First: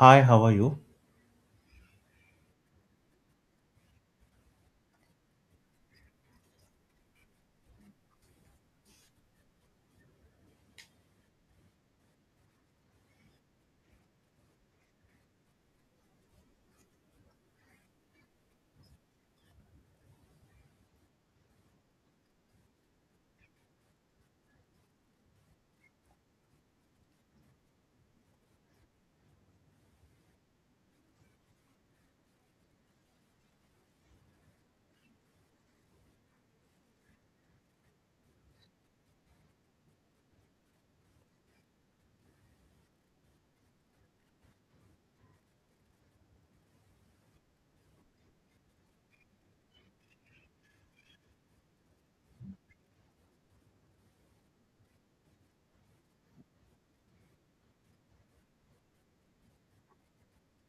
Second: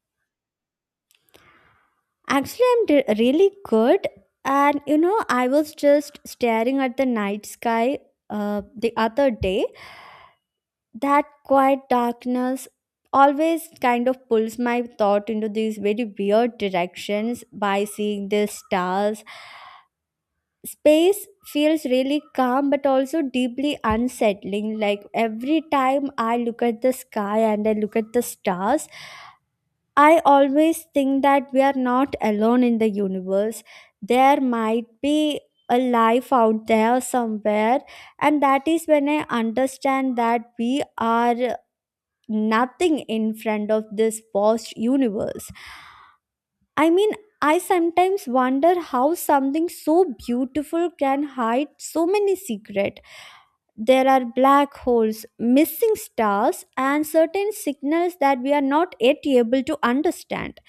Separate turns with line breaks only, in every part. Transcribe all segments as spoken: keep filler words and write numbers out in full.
Hi, how are you?
Actually, I'm d- really good. And you know, I was just staring at the night sky uh, the other day. That quiet darkness always kind of pulls my thought into these very weird directions by seeing the stars. Space feels really calm but also deeply unsettling. Like every time I look at the sky and I look at the stars, I always think that we are not alone in the universe. There might be a life out there somewhere, and that is when I understand that we are nothing in front of this vast universe. I mean, I sometimes wonder how something so beautiful can hide so many secrets. There are black holes, missing stars, and certain signals that we are not yet able to understand.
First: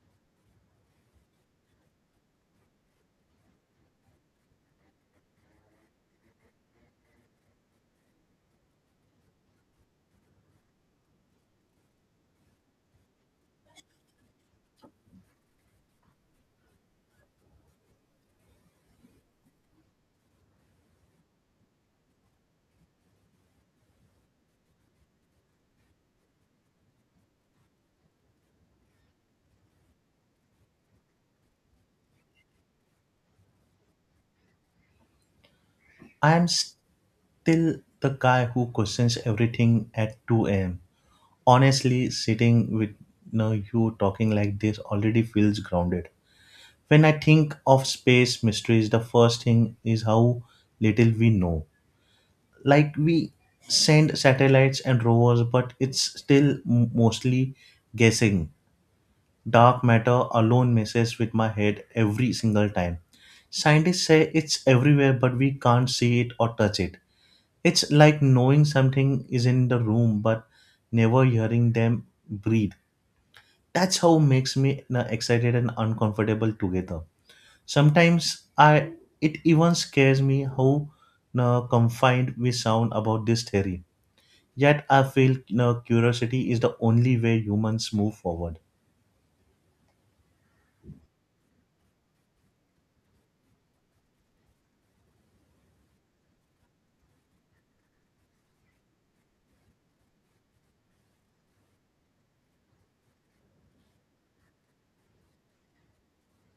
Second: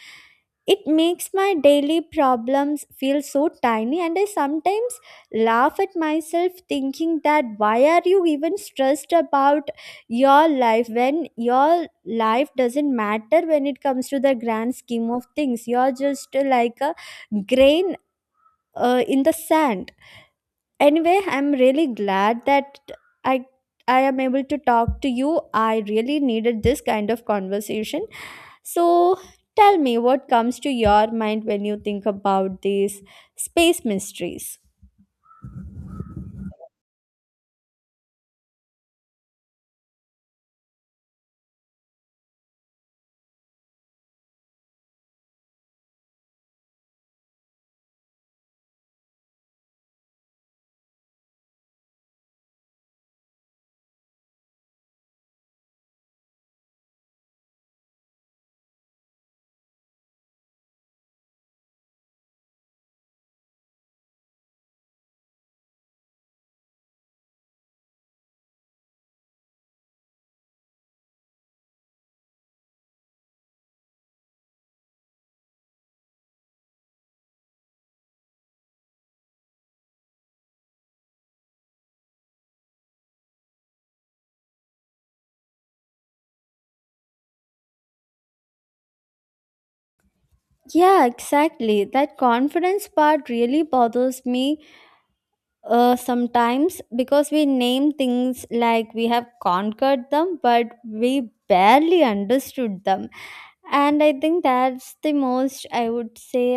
It makes my daily problems feel so tiny, and I sometimes laugh at myself thinking that why are you even stressed about your life when your life doesn't matter when it comes to the grand scheme of things you're just uh, like a grain uh, in the sand. Anyway, I'm really glad that i i am able to talk to you. I really needed this kind of conversation. So tell me what comes to your mind when you think about these space mysteries.
I am still the guy who questions everything at two a m. Honestly, sitting with you, know, you talking like this already feels grounded. When I think of space mysteries, the first thing is how little we know. Like, we send satellites and rovers, but it's still m- mostly guessing. Dark matter alone messes with my head every single time. Scientists say it's everywhere, but we can't see it or touch it. It's like knowing something is in the room but never hearing them breathe. That's how makes me na- excited and uncomfortable together. Sometimes I it even scares me how na, confined we sound about this theory. Yet I feel na, curiosity is the only way humans move forward.
Yeah, exactly, that confidence part really bothers me. Uh, sometimes because we name things like we have conquered them, but we barely understood them. And I think that's the most, I would say,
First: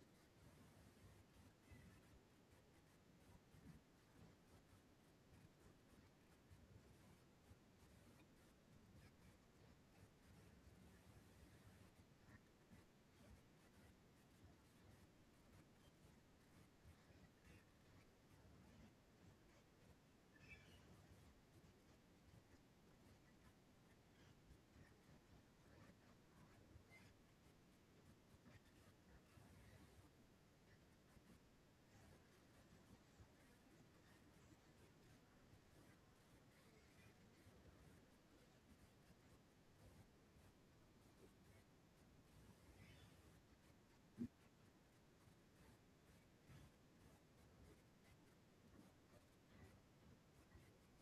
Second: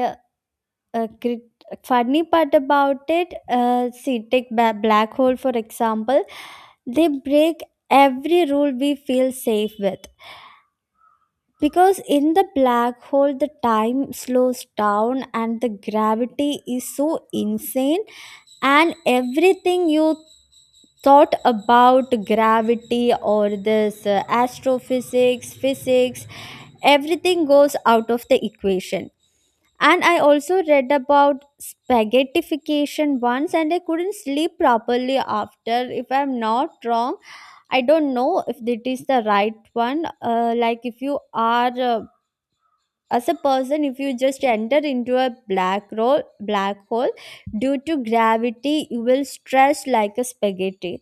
a crit- funny part about it. Uh, see, take ba- black hole for example, they break every rule we feel safe with. Because in the black hole, the time slows down and the gravity is so insane and everything you thought about gravity or this uh, astrophysics, physics, everything goes out of the equation. And I also read about spaghettification once, and I couldn't sleep properly after. If I'm not wrong, I don't know if it is the right one. Uh, like if you are uh, as a person, if you just enter into a black hole black hole due to gravity, you will stretch like a spaghetti.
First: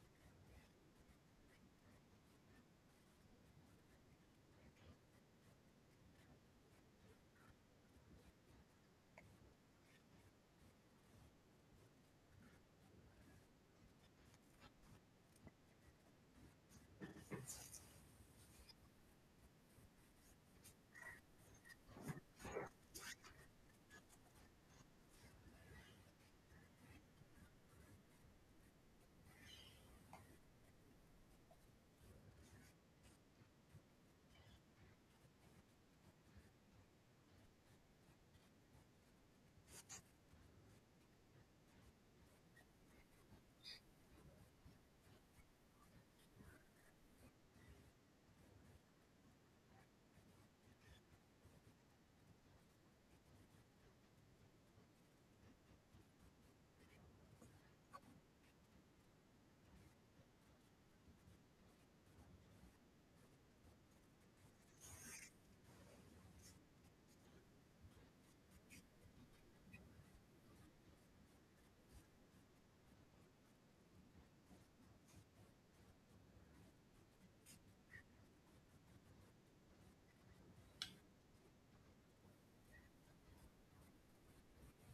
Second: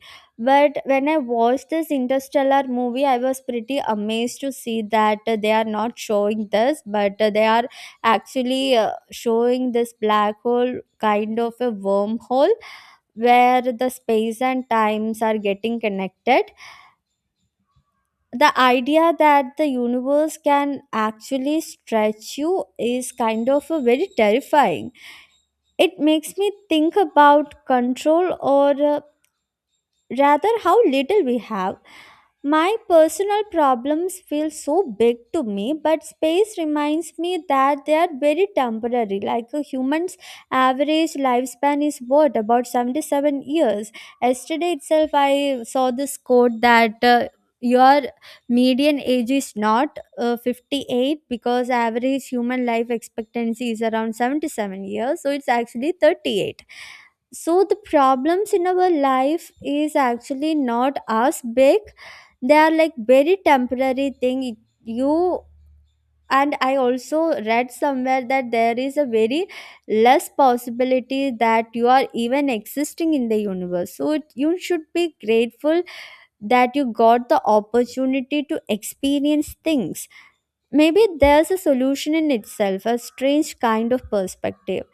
But when I watched this Interstellar movie, I was pretty amazed to see that uh, they are not showing this, but uh, they are actually uh, showing this black hole kind of a wormhole where the space and times are getting connected. The idea that the universe can actually stretch you is kind of a very terrifying. It makes me think about control or uh, rather how little we have. My personal problems feel so big to me, but space reminds me that they are very temporary. Like a human's average lifespan is what about seventy-seven years. Yesterday itself, I saw this quote that uh, your median age is not uh, fifty-eight because average human life expectancy is around seventy-seven years, so it's actually thirty-eight. So the problems in our life is actually not as big. They are like very temporary thing. It- you And I also read somewhere that there is a very less possibility that you are even existing in the universe, so it, you should be grateful that you got the opportunity to experience things. Maybe there's a solution in itself, a strange kind of perspective.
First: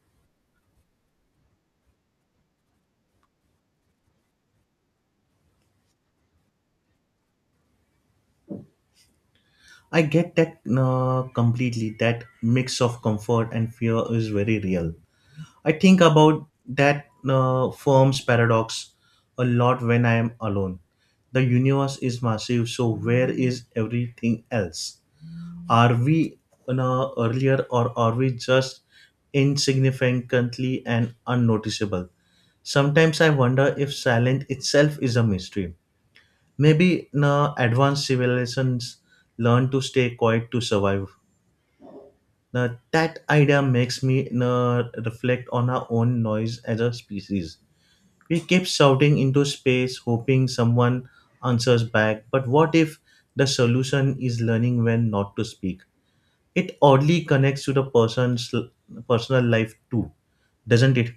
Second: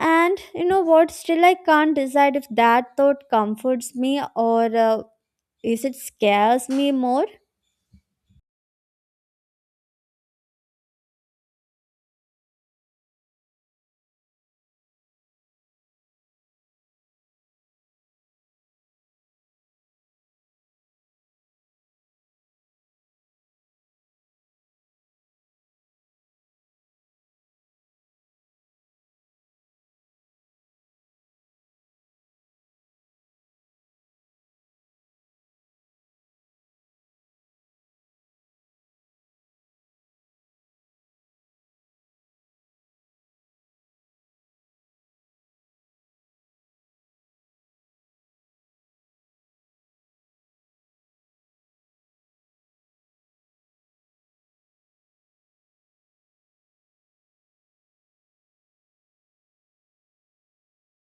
And you know what, still I can't decide if that thought comforts me or uh, is it scares me more.
I get that na, completely. That mix of comfort and fear is very real. I think about that uh, firm's paradox a lot when I am alone. The universe is massive, so where is everything else? Are we you know, earlier or are we just insignificantly and unnoticeable? Sometimes I wonder if silence itself is a mystery. Maybe na advanced civilizations learn to stay quiet to survive. Now, that idea makes me na reflect on our own noise as a species. We keep shouting into space, hoping someone answers back. But what if the solution is learning when not to speak? It oddly connects to the person's personal life too, doesn't it?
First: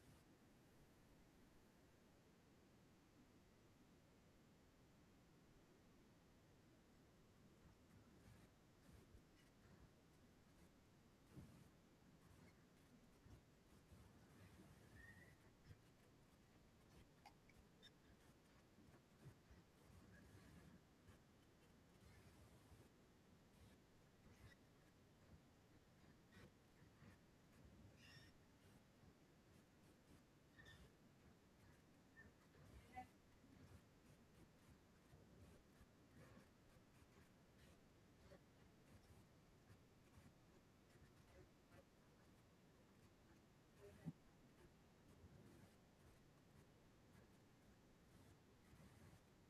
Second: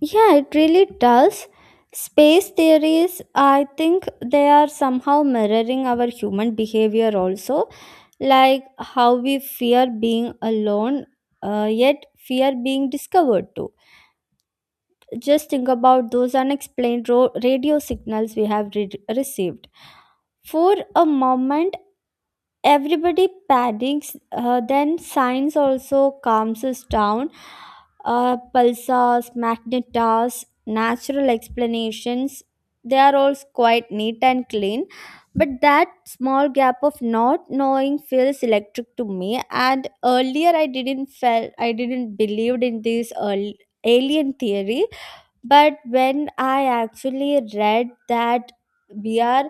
Yeah, it really does. Space theories, I think they are somehow mirroring our human behavior also, like how we fear being alone, uh, yet fear being discovered too. Just think about those unexplained ro- radio signals we have re- received. For a moment, everybody panics, uh, then science also calms us down, uh, pulsars, magnetas, natural explanations, they are all quite neat and clean. But that small gap of not knowing feels electric to me. And earlier i didn't felt I didn't believed in this earl- alien theory, but when I actually read that we are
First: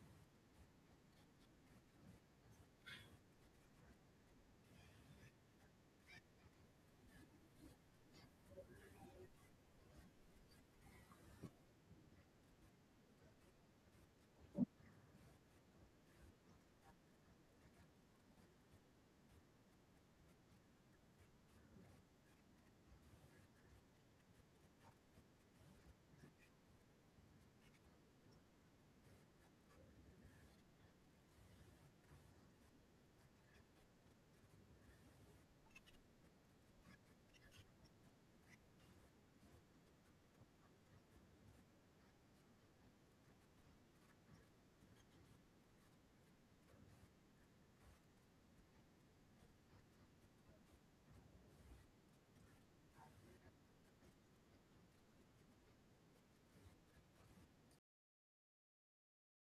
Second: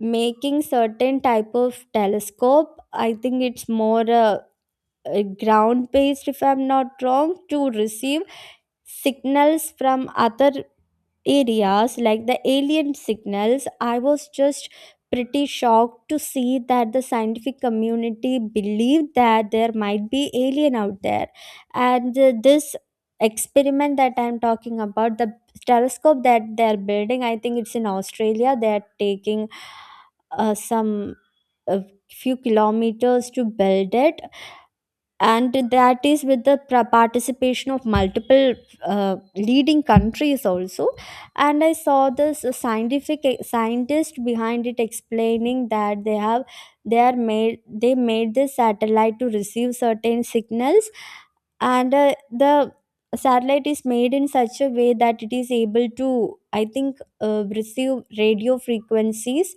making certain type of telescope, I think it's more uh, uh, ground based, if I'm not wrong, to receive signals from other areas, like the alien signals, I was just pretty shocked to see that the scientific community believed that there might be alien out there. And uh, this experiment that I'm talking about, the telescope that they're building, I think it's in Australia. They're taking uh, some a few kilometers to build it, and that is with the pra- participation of multiple uh, leading countries also. And I saw this scientific eh, scientist behind it explaining that they have they are made they made this satellite to receive certain signals. And uh, the satellite is made in such a way that it is able to, I think, uh, receive radio frequencies.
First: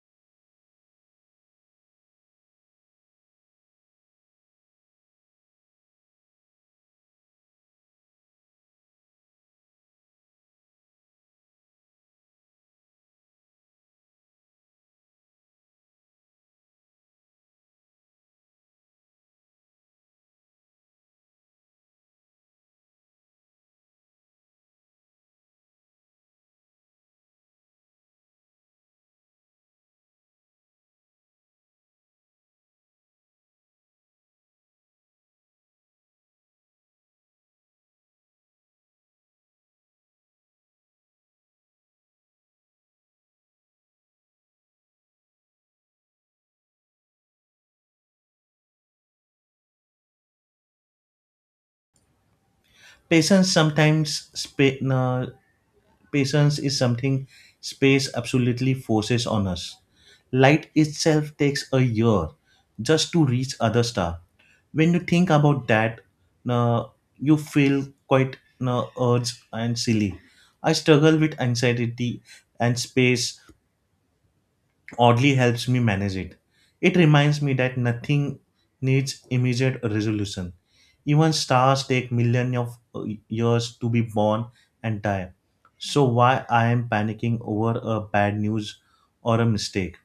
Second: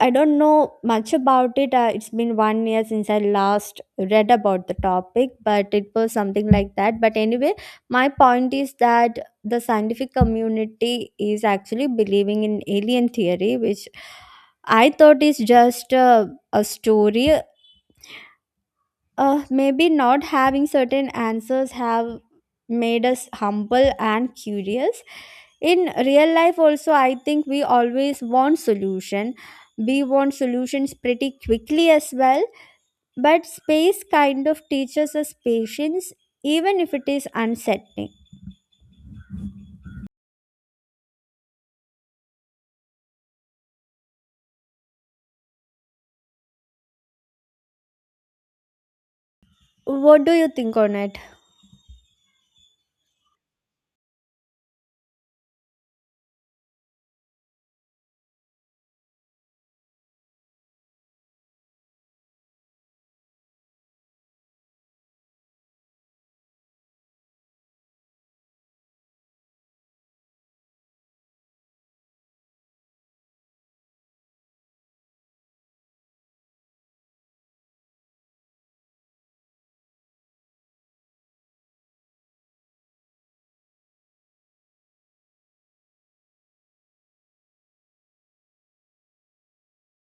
I don't know much about it. Uh, it's been one year since I last read about the topic, but it was something like that. But anyway, my point is that the scientific community is actually believing in alien theory, which I thought is just a, a story. Uh, maybe not having certain answers have made us humble and curious. In real life also, I think we always want solution. We want solutions pretty quickly as well. But space kind of teaches us patience, even if it is unsettling. What do you think on it?
Patience sometimes spa- uh, Patience is something space absolutely forces on us. Light itself takes a year just to reach other star. When you think about that, uh, you feel quite uh, urge and silly. I struggle with anxiety and space oddly helps me manage it. It reminds me that nothing needs immediate resolution. Even stars take millions of uh, years to be born and die. So why I am panicking over a bad news or a mistake?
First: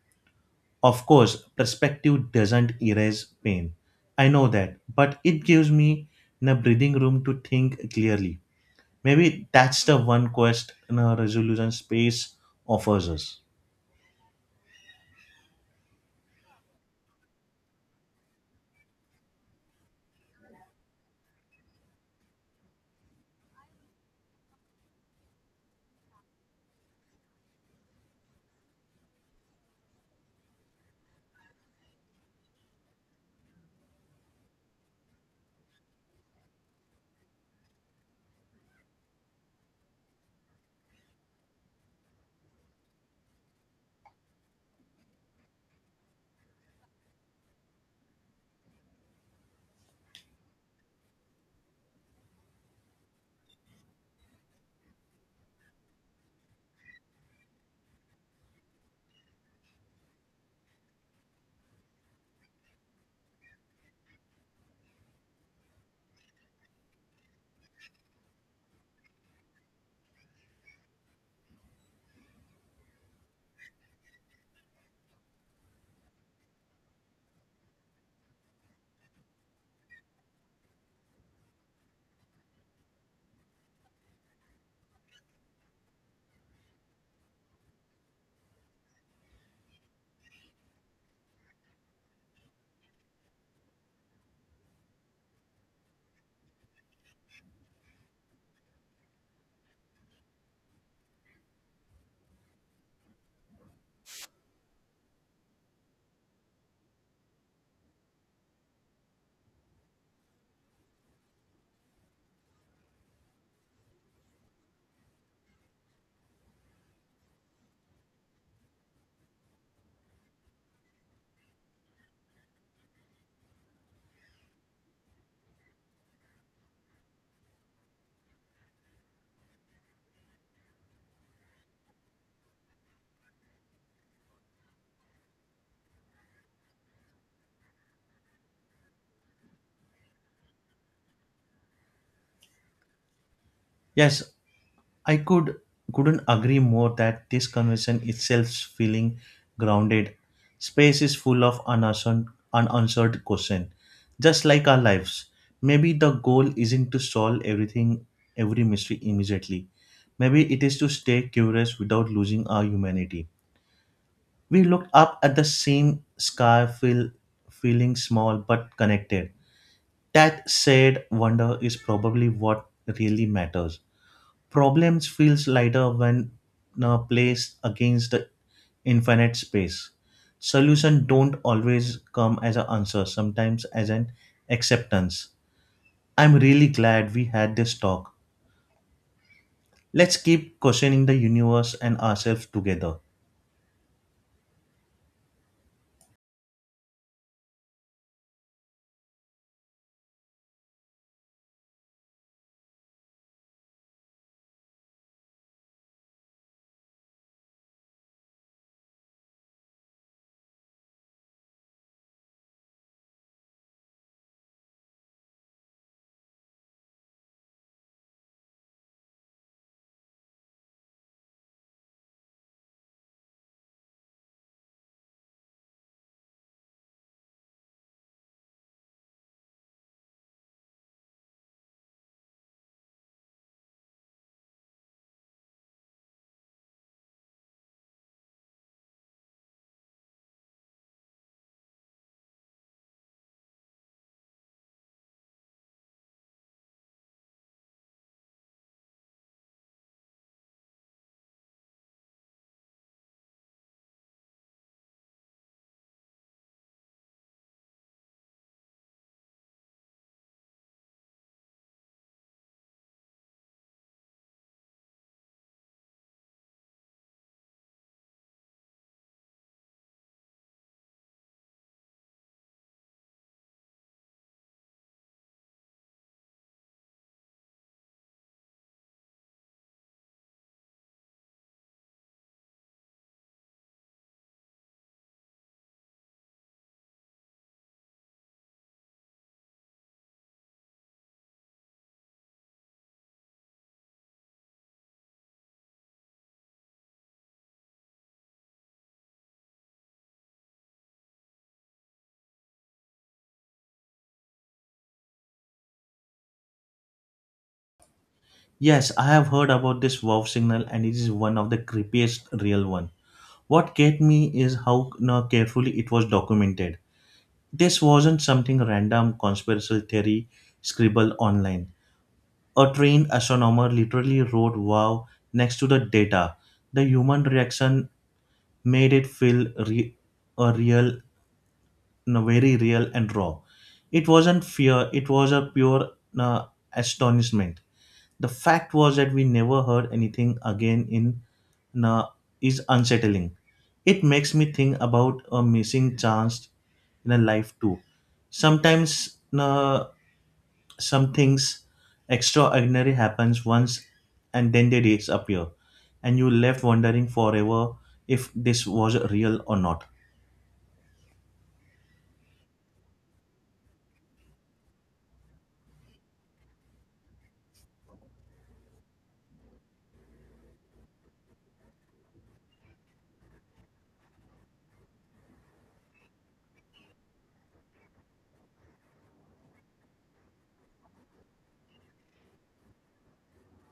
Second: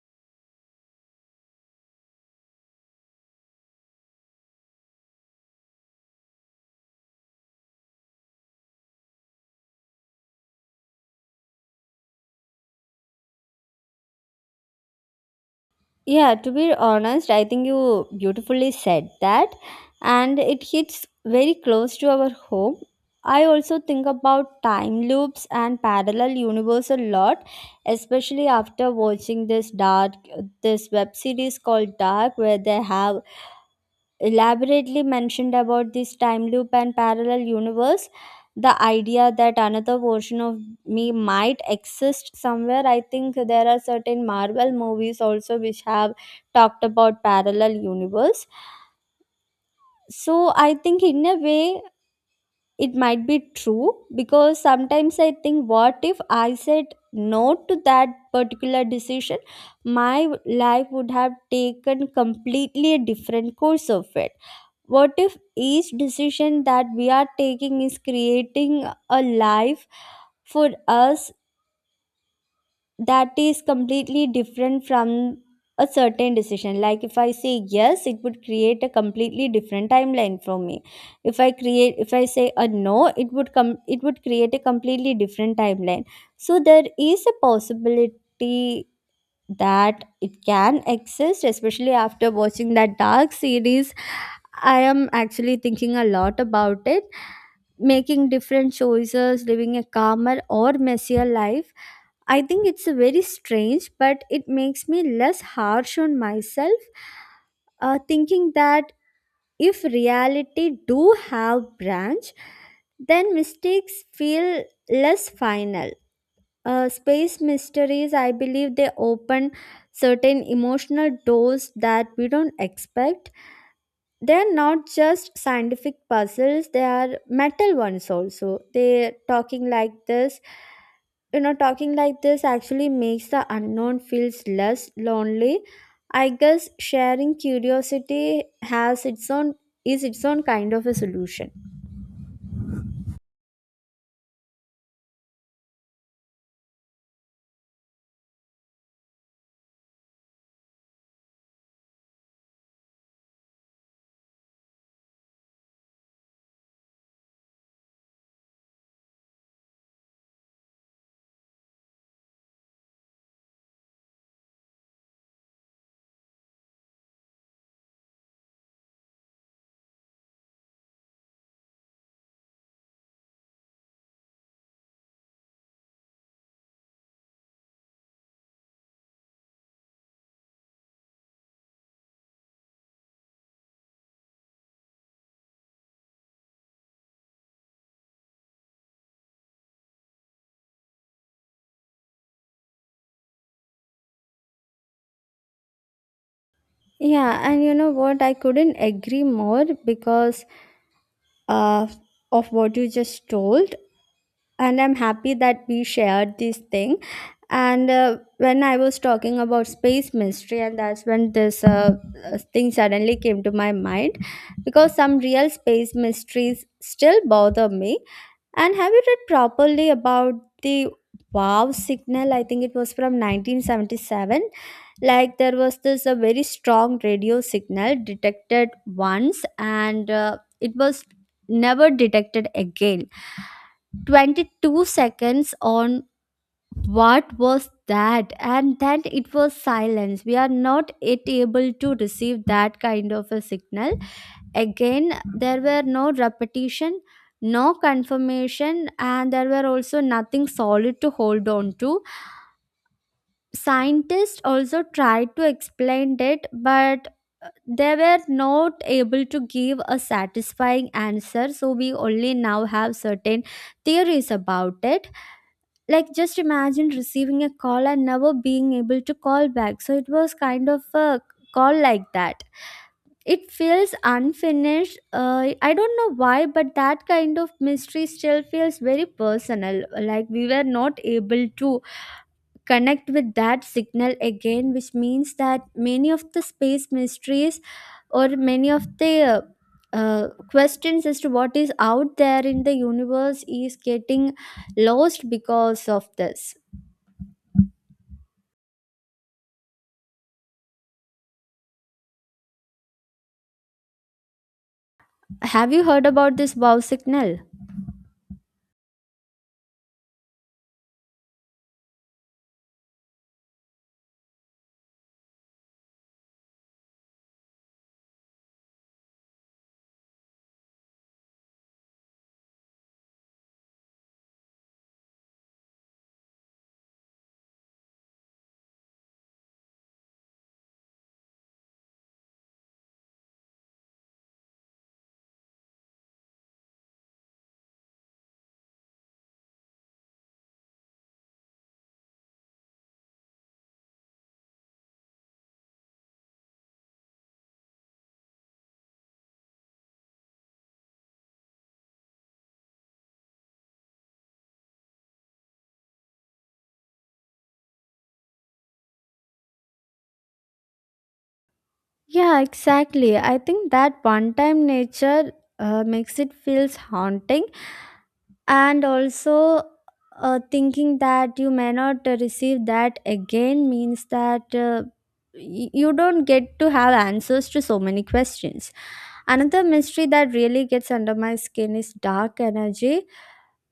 Of course, perspective doesn't erase pain. I know that, but it gives me a breathing room to think clearly. Maybe that's the one quest in a resolution space offers us.
Yeah, to be honest, I think you beautifully said that, and it hits very close to our home. I also think about time loops and parallel universe a lot, especially after watching this dark this web series called Dark, where they have elaborately mentioned about this time loop and parallel universe. The idea that another version of me might exist somewhere. I think there are certain Marvel movies also which have talked about parallel universe. So I think in a way it might be true, because sometimes I think, what if I said no to that particular decision? My life would have taken completely a different course of it. What if each decision that we are taking is creating a life for us that is completely different from a certain decision? Like, if I say yes, it would create a completely different timeline for me. If i create if I say a no, it would come it would create a completely different timeline. So there is a possibility that it can exist. Especially after watching that Dark series, I am actually thinking a lot about it, making different choices, living a calmer or messier life. I think it's a very strange, but it makes me less harsh on myself, uh, thinking that if reality do have branch, then mistakes feel less final. Uh, space mysteries, I believe they open certain emotional doors that we don't expect. They are not just scientific puzzles, they are metal ones also. They talking like this you know Talking like this actually makes the unknown feels less lonely. I guess sharing curiosity has its own is its own kind of a solution.
Yes, I could couldn't agree more that this conversation itself is feeling grounded. Space is full of unanswered, unanswered questions, just like our lives. Maybe the goal isn't to solve everything, every mystery immediately. Maybe it is to stay curious without losing our humanity. We looked up at the same sky, feel, feeling small but connected. That said, wonder is probably what really matters. Problems feels lighter when uh, placed against the infinite space. Solution don't always come as an answer, sometimes as an acceptance. I'm really glad we had this talk. Let's keep questioning the universe and ourselves together.
Yeah, and you know what, I couldn't agree more, because uh, of what you just told. And I'm happy that we shared this thing. And uh, when I was talking about space mystery, and that's when this uh, uh, thing suddenly came to my mind, because some real space mysteries still bother me. And have you read properly about the wow signal? I think it was from nineteen seventy-seven. Like there was this a very strong radio signal detected once, and uh, it was never detected again. twenty-two seconds on, what was that? And then it was silence. We are not yet able to receive that kind of a signal again. There were no repetition, no confirmation, and there were also nothing solid to hold on to. Scientists also tried to explain it, but they were not able to give a satisfying answer, so we only now have certain theories about it. Like, just imagine receiving a call and never being able to call back. So it was kind of a call like that. It feels unfinished. uh, I don't know why, but that kind of mystery still feels very personal. Like we were not able to connect with that signal again, which means that many of the space mysteries or many of the uh, uh, questions as to what is out there in the universe is getting lost because of this. Have you heard about this wow signal?
Yes, I have heard about this wow signal and it is one of the creepiest real one. What get me is how uh, carefully it was documented. This wasn't something random conspiracy theory scribble online. A trained astronomer literally wrote wow next to the data. The human reaction made it feel re- a real, no, very real and raw. It wasn't fear, it was a pure uh, astonishment. The fact was that we never heard anything again in uh, is unsettling. It makes me think about a missing chance in a life too. Sometimes uh, some things extraordinary happens once and then they disappear, and you left wondering forever if this was real or not.
Yeah, exactly. I think that one time nature uh, makes it feels haunting. And also, uh, thinking that you may not uh, receive that again means that, uh, y- you don't get to have answers to so many questions. Another mystery that really gets under my skin is dark energy,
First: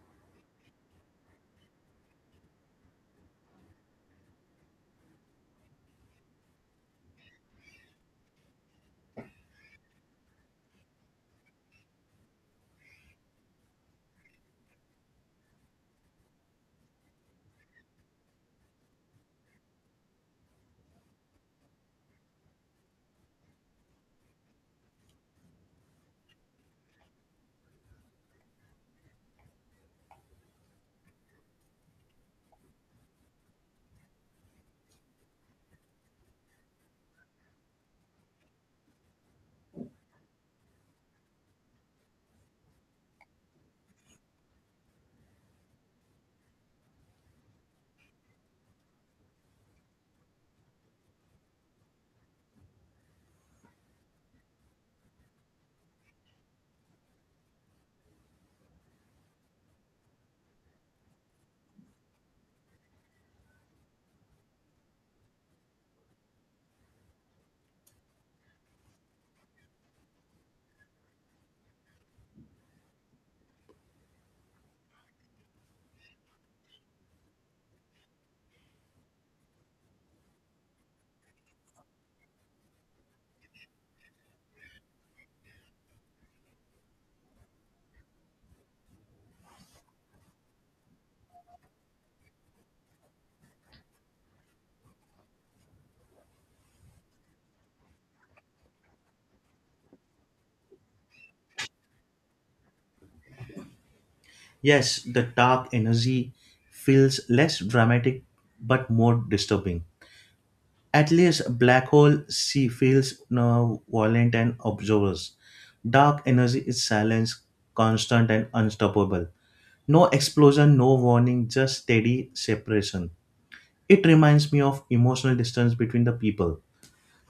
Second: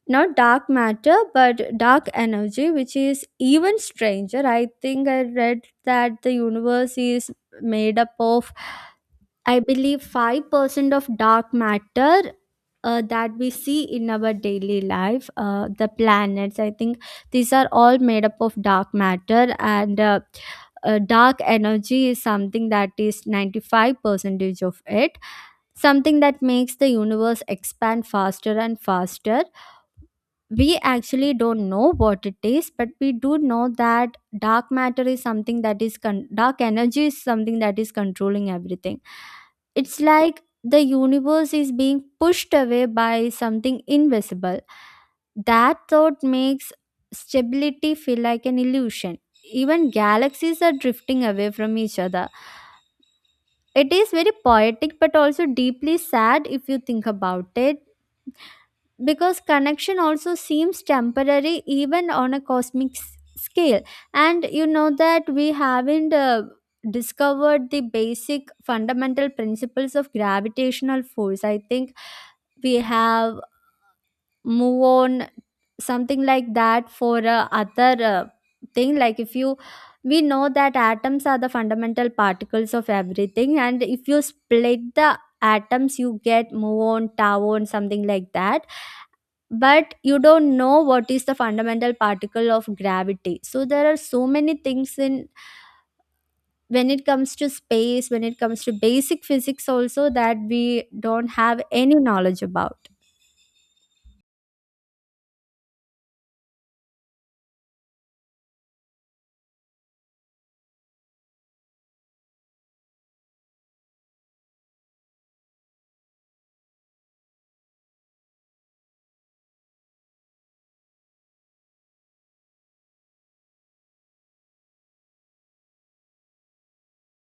not dark matter but dark energy, which is even stranger. I think I read that the universe is made up of, I believe, five percent of dark matter, uh, that we see in our daily life, uh, the planets, I think these are all made up of dark matter, and uh, uh, dark energy is something that is ninety-five percentage of it, something that makes the universe expand faster and faster. We actually don't know what it is, but we do know that dark matter is something that is con- dark energy is something that is controlling everything. It's like the universe is being pushed away by something invisible. That thought makes stability feel like an illusion. Even galaxies are drifting away from each other. It is very poetic but also deeply sad if you think about it, because connection also seems temporary even on a cosmic s- scale. And you know that we haven't uh, discovered the basic fundamental principles of gravitational force. I think we have move on something like that for uh, other uh, thing. Like if you we know that atoms are the fundamental particles of everything, and if you split the atoms you get muon, tau, and something like that. But you don't know what is the fundamental particle of gravity, so there are so many things in when it comes to space, when it comes to basic physics also, that we don't have any knowledge about.
Yes, the dark energy feels less dramatic but more disturbing. At least a black hole C feels no violent and observers. Dark energy is silence, constant and unstoppable. No explosion, no warning, just steady separation. It reminds me of emotional distance between the people.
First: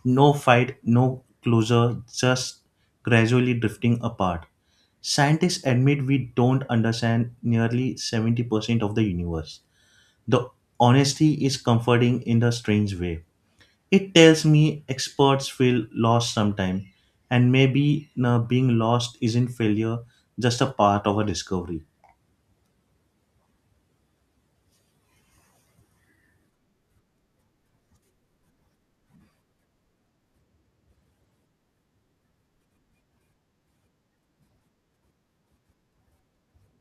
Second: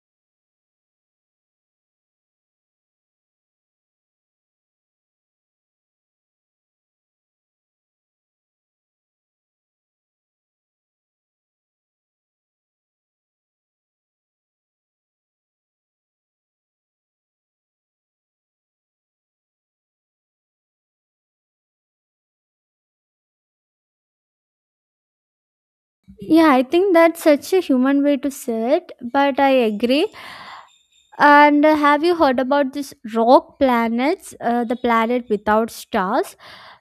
No fight, no closure, just gradually drifting apart. Scientists admit we don't understand nearly seventy percent of the universe. The honesty is comforting in a strange way. It tells me experts feel lost sometimes, and maybe uh, being lost isn't failure, just a part of a discovery.
Yeah, I think that's such a human way to say it, but I agree. And uh, have you heard about this rock planets, uh, the planet without stars?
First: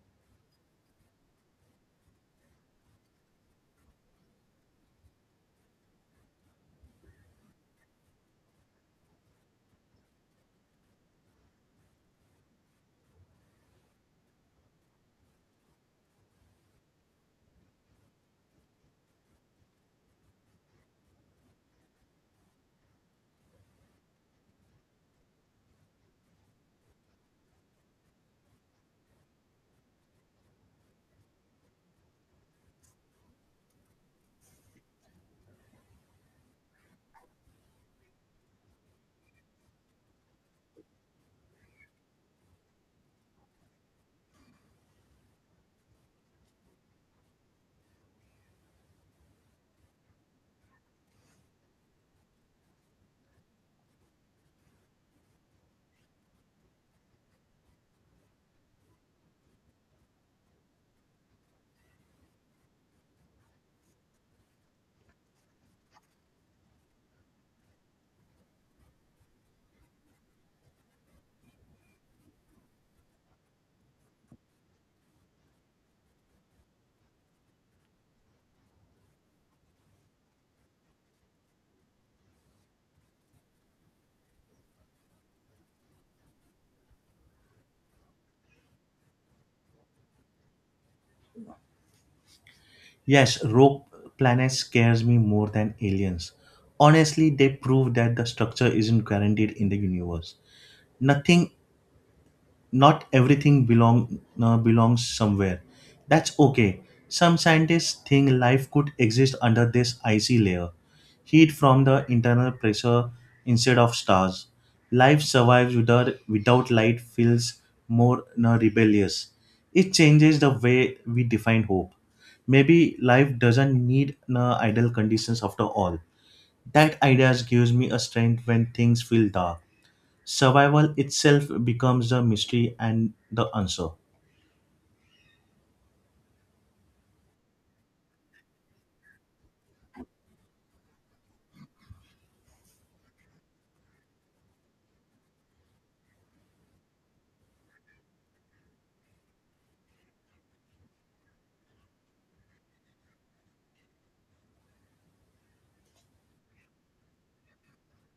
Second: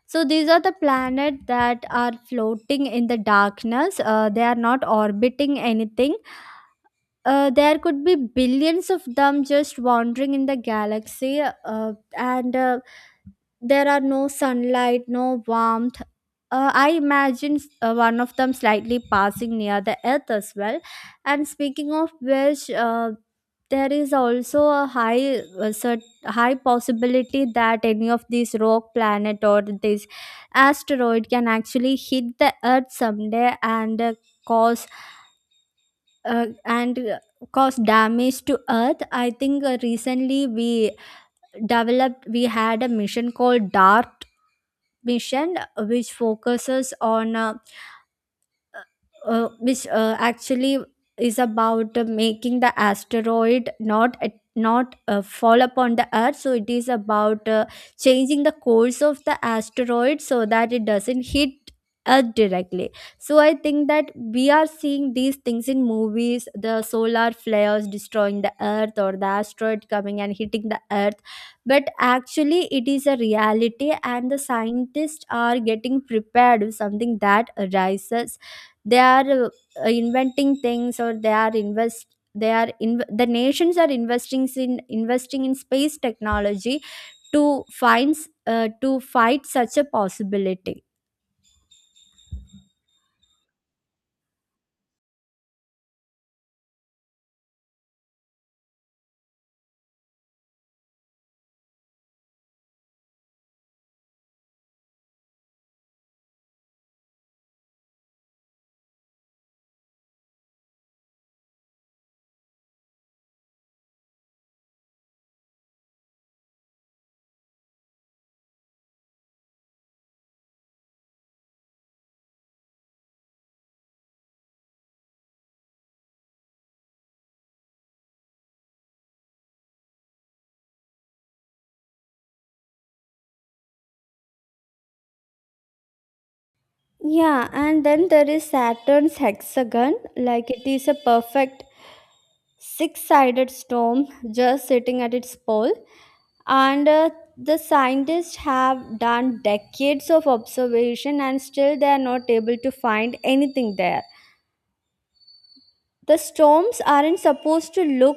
So these are the planets that are floating in the darkness. Uh, they are not orbiting anything. Uh, there could be billions of them just wandering in the galaxy, uh, and uh, there are no sunlight, no warmth. Uh, I imagine uh, one of them slightly passing near the Earth as well. And speaking of which, uh, there is also a high a cert- high possibility that any of these rock planet or this asteroid can actually hit the Earth someday and uh, cause uh, and uh, cause damage to Earth. I think uh, recently we developed we had a mission called DART mission, uh, which focuses on uh, uh, uh, which uh, actually is about uh, making the asteroid not at not uh, fall upon the Earth. So it is about uh, changing the course of the asteroid so that it doesn't hit Earth directly. So I think that we are seeing these things in movies, the solar flares destroying the Earth or the asteroid coming and hitting the Earth, but actually it is a reality, and the scientists are getting prepared if something that arises. They are uh, inventing things, or they are invest they are in the nations are investing in investing in space technology to find s- uh, to fight such a possibility.
Yes, rogue planets scares me more than aliens. Honestly, they prove that the structure isn't guaranteed in the universe. Nothing not everything belong uh, belongs somewhere. That's okay. Some scientists think life could exist under this icy layer, heat from the internal pressure instead of stars. Life survives without, without light feels more uh, rebellious. It changes the way we define hope. Maybe life doesn't need uh, ideal conditions after all. That idea gives me a strength when things feel dark. Survival itself becomes the mystery and the answer.
Yeah, and then there is Saturn's hexagon, like it is a perfect six sided storm just sitting at its pole. And uh, the scientists have done decades of observation, and still they are not able to find anything there. The storms aren't supposed to look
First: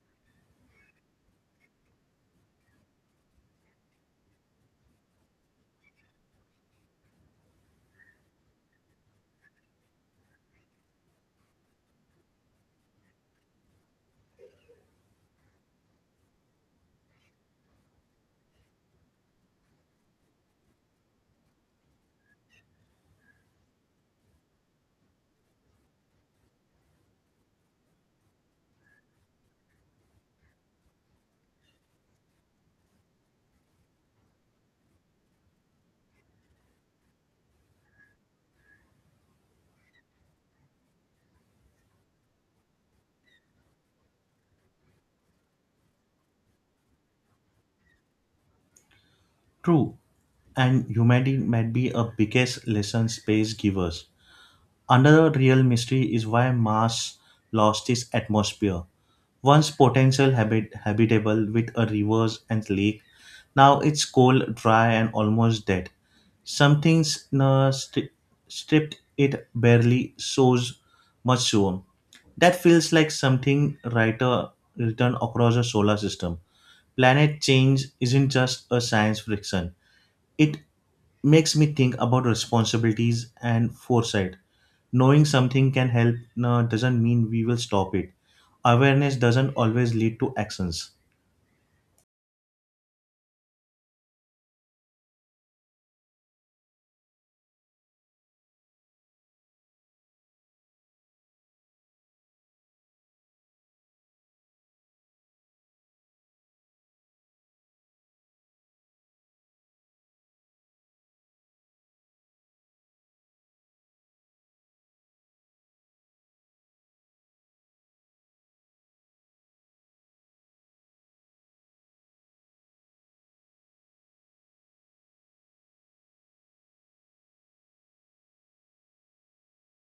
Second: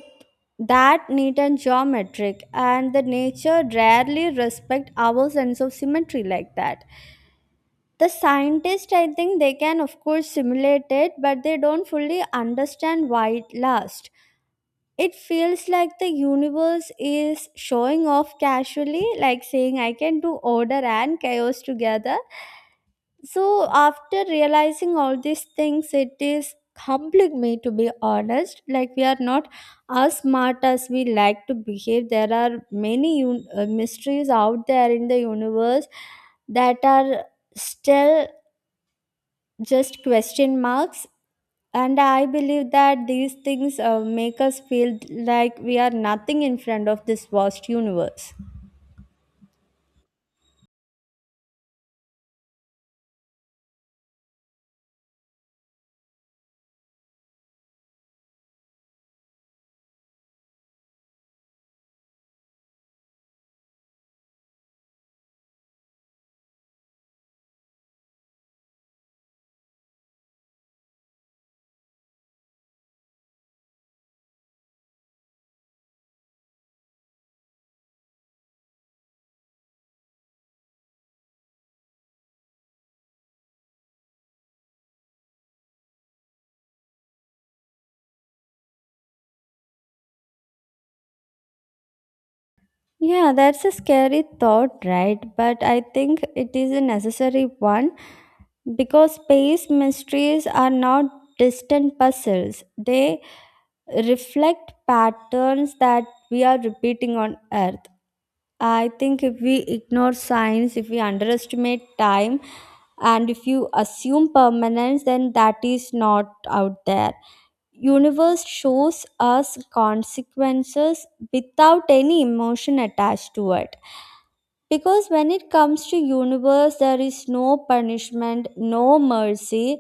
that neat and geometric, and the nature rarely respect our sense of symmetry like that. The scientists, I think, they can of course simulate it, but they don't fully understand why it lasts. It feels like the universe is showing off casually, like saying I can do order and chaos together. So after realizing all these things, it is humbling me to be honest. Like we are not as smart as we like to behave. There are many un- uh, mysteries out there in the universe that are still just question marks. And I believe that these things uh, make us feel like we are nothing in front of this vast universe.
True, and humanity might be a biggest lesson space givers. Another real mystery is why Mars lost its atmosphere. Once potential habit- habitable with a rivers and lake, now it's cold, dry, and almost dead. Something's uh, stri- stripped it barely shows much soon. That feels like something writer written across the solar system. Planet change isn't just a science fiction. It makes me think about responsibilities and foresight. Knowing something can help uh, doesn't mean we will stop it. Awareness doesn't always lead to actions.
Yeah, that's a scary thought, right? But I think it is a necessary one, because space mysteries are not distant puzzles. They reflect patterns that we are repeating on Earth. I think if we ignore science, if we underestimate time, and if you assume permanence, then that is not out there. Universe shows us consequences without any emotion attached to it, because when it comes to universe there is no punishment, no mercy,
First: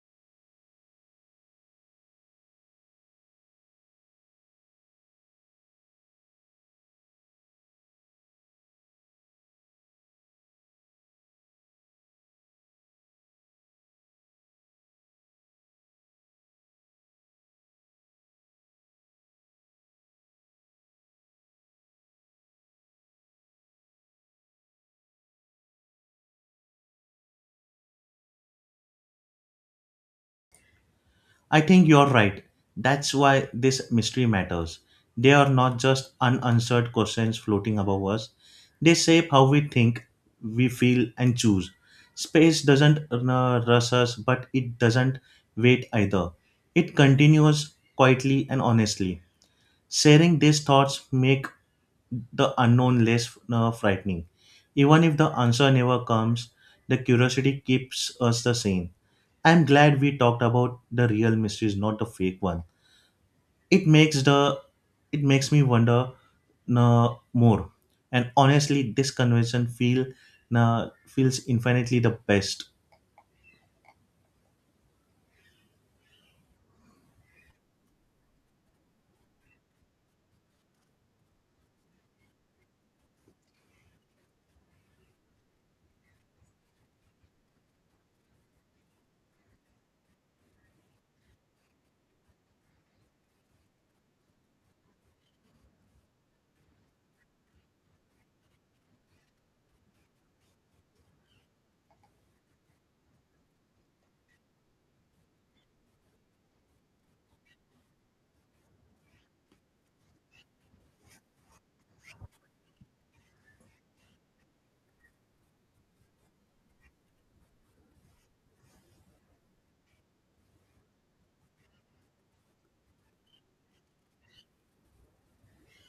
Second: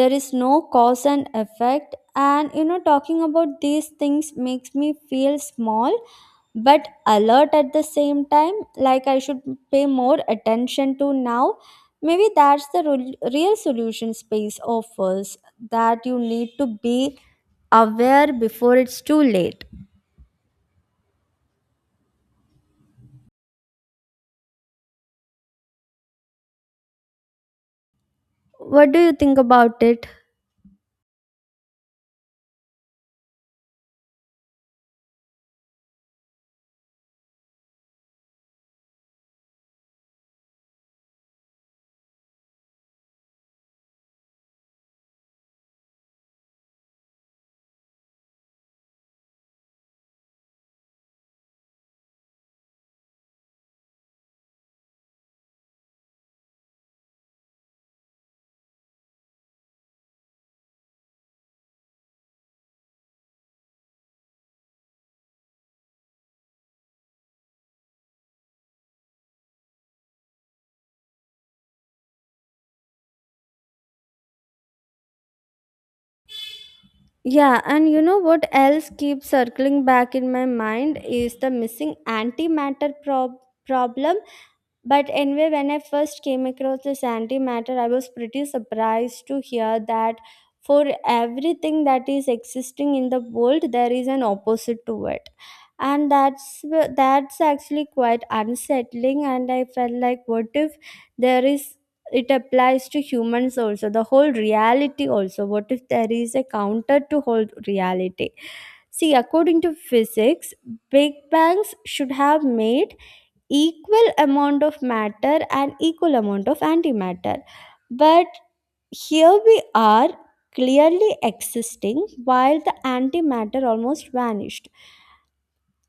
there is no cause and effect. And you know, talking about these things makes me feel small but alert at the same time. Like I should pay more attention to now. Maybe that's the rel- real solution space offers, that you need to be aware before it's too late. What do you think about it?
I think you're right. That's why this mystery matters. They are not just unanswered questions floating above us, they shape how we think, we feel, and choose. Space doesn't uh, rush us, but it doesn't wait either. It continues quietly and honestly. Sharing these thoughts make the unknown less uh, frightening. Even if the answer never comes, the curiosity keeps us the same. I'm glad we talked about the real mysteries, not the fake one. It makes the it makes me wonder uh, more. And honestly, this conversation feel uh, feels infinitely the best.
Yeah, and you know what else keeps circling back in my mind is the missing antimatter prob- problem. But anyway, when I first came across this antimatter, I was pretty surprised to hear that for everything that is existing in the world, there is an opposite to it. And that's wh- that's actually quite unsettling. And I felt like, what if there is it applies to humans also, the whole reality also. What if there is a counter to whole reality? See, according to physics, big bangs should have made equal amount of matter and equal amount of antimatter. But here we are clearly existing while the antimatter almost vanished.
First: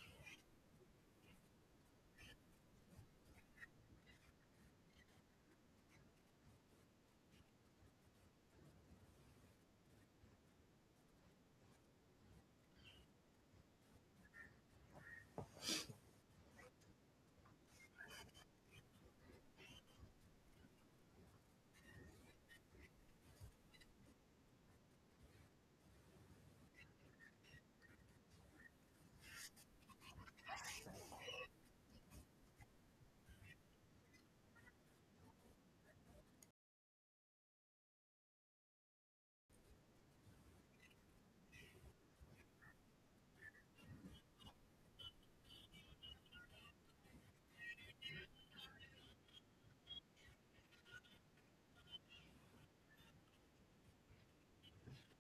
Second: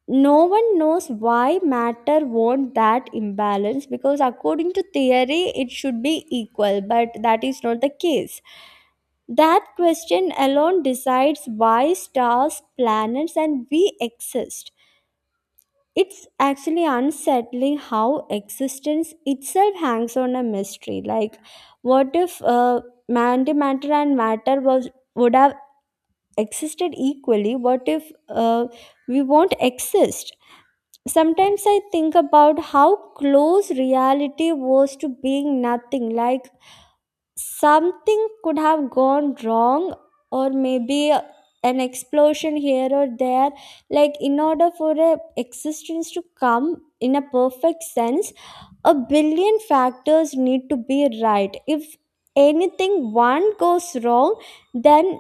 No one knows why matter won that imbalance, because according to theory, it should be equal, but that is not the case. That question alone decides why stars, planets, and we exist. It's actually unsettling how existence itself hangs on a mystery. Like, what if uh, antimatter and matter was would have existed equally? What if uh, we won't exist? Sometimes I think about how close reality was to being nothing. Like something could have gone wrong, or maybe a- an explosion here or there, like in order for a existence to come in a perfect sense, a billion factors need to be right. If anything one goes wrong, then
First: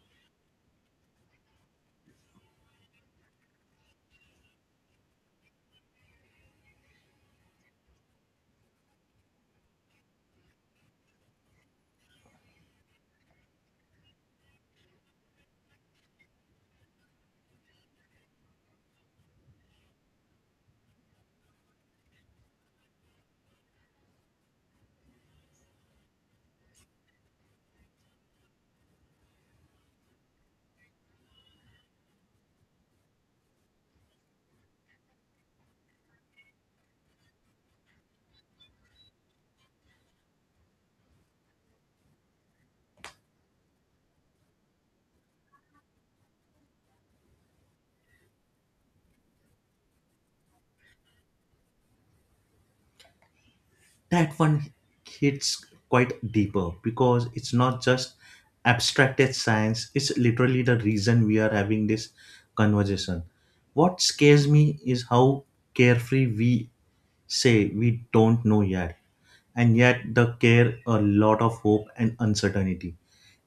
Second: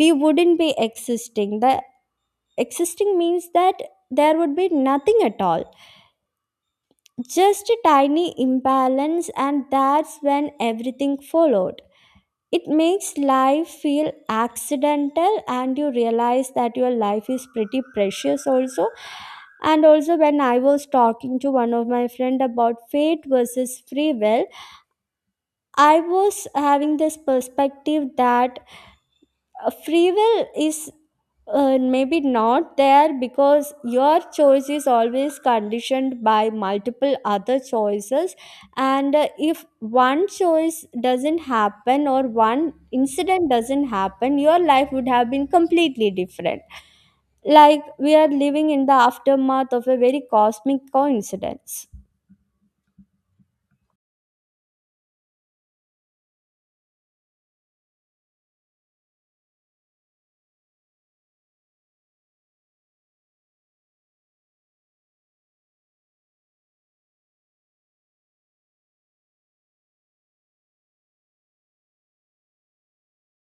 we wouldn't be existing. The existing means that there would be nothing at all. Just a tiny imbalance, and that's when everything followed. It makes life feel accidental, and you realize that your life is pretty precious also. And also, when I was talking to one of my friend about fate versus free will, I was having this perspective that uh, free will is uh, maybe not there, because your choice is always conditioned by multiple other choices. And uh, if one choice doesn't happen, or one incident doesn't happen, your life would have been completely different. Like we are living in the aftermath of a very cosmic coincidence.
That one hits quite deeper because it's not just abstracted science, it's literally the reason we are having this conversation. What scares me is how carefree we say we don't know yet, and yet the care a lot of hope and uncertainty.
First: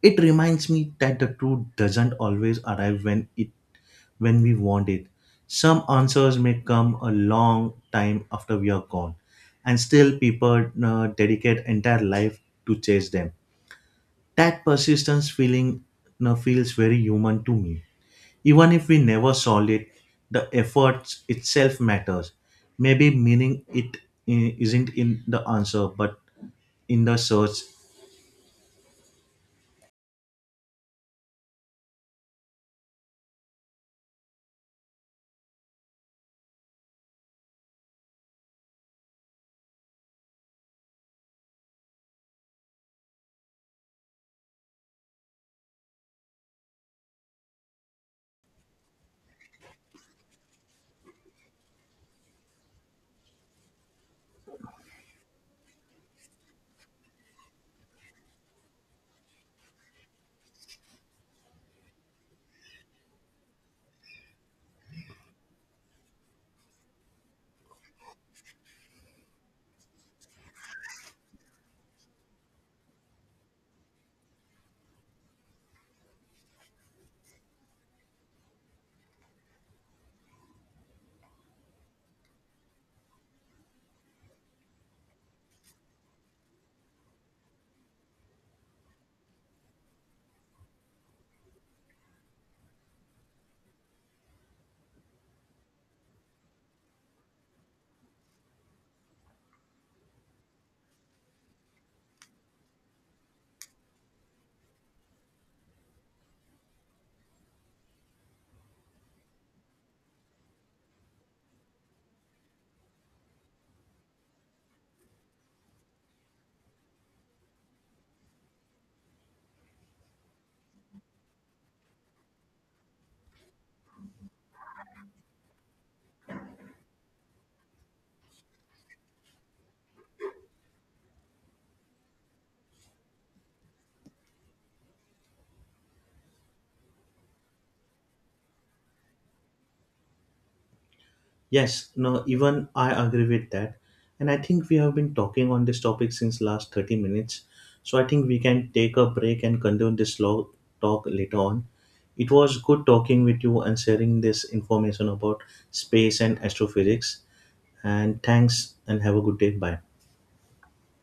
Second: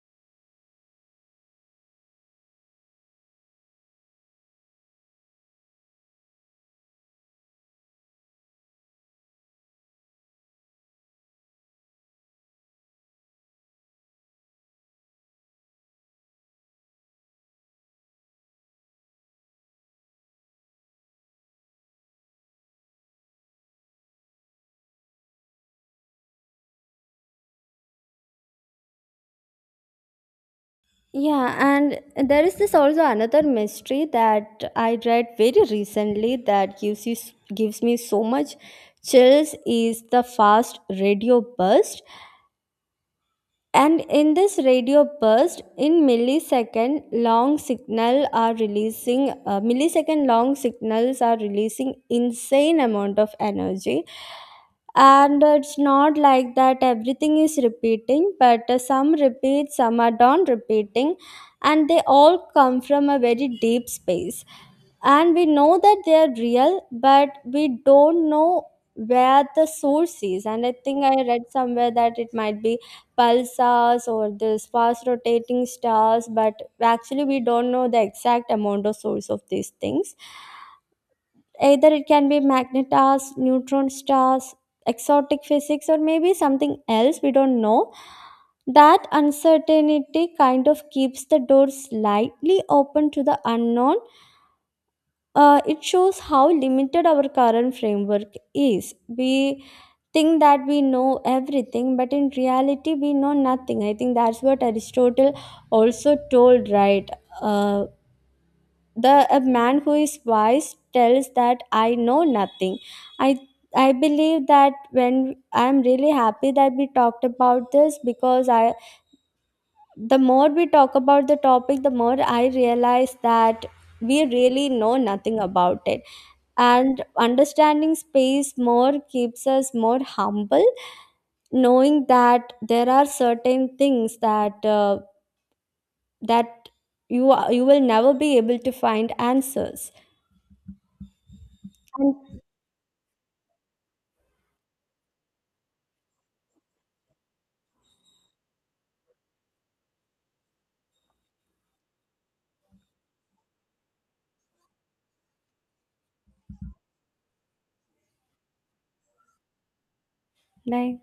It reminds me that the truth doesn't always arrive when it when we want it. Some answers may come a long time after we are gone, and still people uh, dedicate entire life to chase them. That persistence feeling uh, feels very human to me. Even if we never solve it, the effort itself matters. Maybe meaning it i- isn't in the answer, but in the search.
Yeah, and there is this also another mystery that I read very recently that gives you gives me so much chills is the fast radio burst. And in this radio burst, in millisecond long signal are releasing uh, millisecond long signals are releasing insane amount of energy. And it's not like that everything is repeating, but uh, some repeat, some are don't repeating, and they all come from a very deep space. And we know that they are real, but we don't know where the source is. And I think I read somewhere that it might be pulsars or this fast rotating stars, but actually we don't know the exact amount or source of these things. Either it can be magnetars, neutron stars, exotic physics, or maybe something else we don't know. That uncertainty kind of keeps the door slightly open to the unknown. Uh, it shows how limited our current framework is. We think that we know everything, but in reality we know nothing. I think that's what Aristotle also told, right? Uh, the a man who is wise tells that I know nothing. I i believe that when I'm really happy that we talked about this, because I the more we talk about the topic, the more I realize that we really know nothing about it. And understanding space more keeps us more humble, knowing that there are certain things that uh, that you are, you will never be able to find answers.
Yes,
And
no, even I agree with that. And I think we have been talking on this topic since last thirty minutes. So I think we can take a break and continue this lo- talk later on. It was good talking with you and sharing this information about space and astrophysics. And thanks and have a good day. Bye.
bye.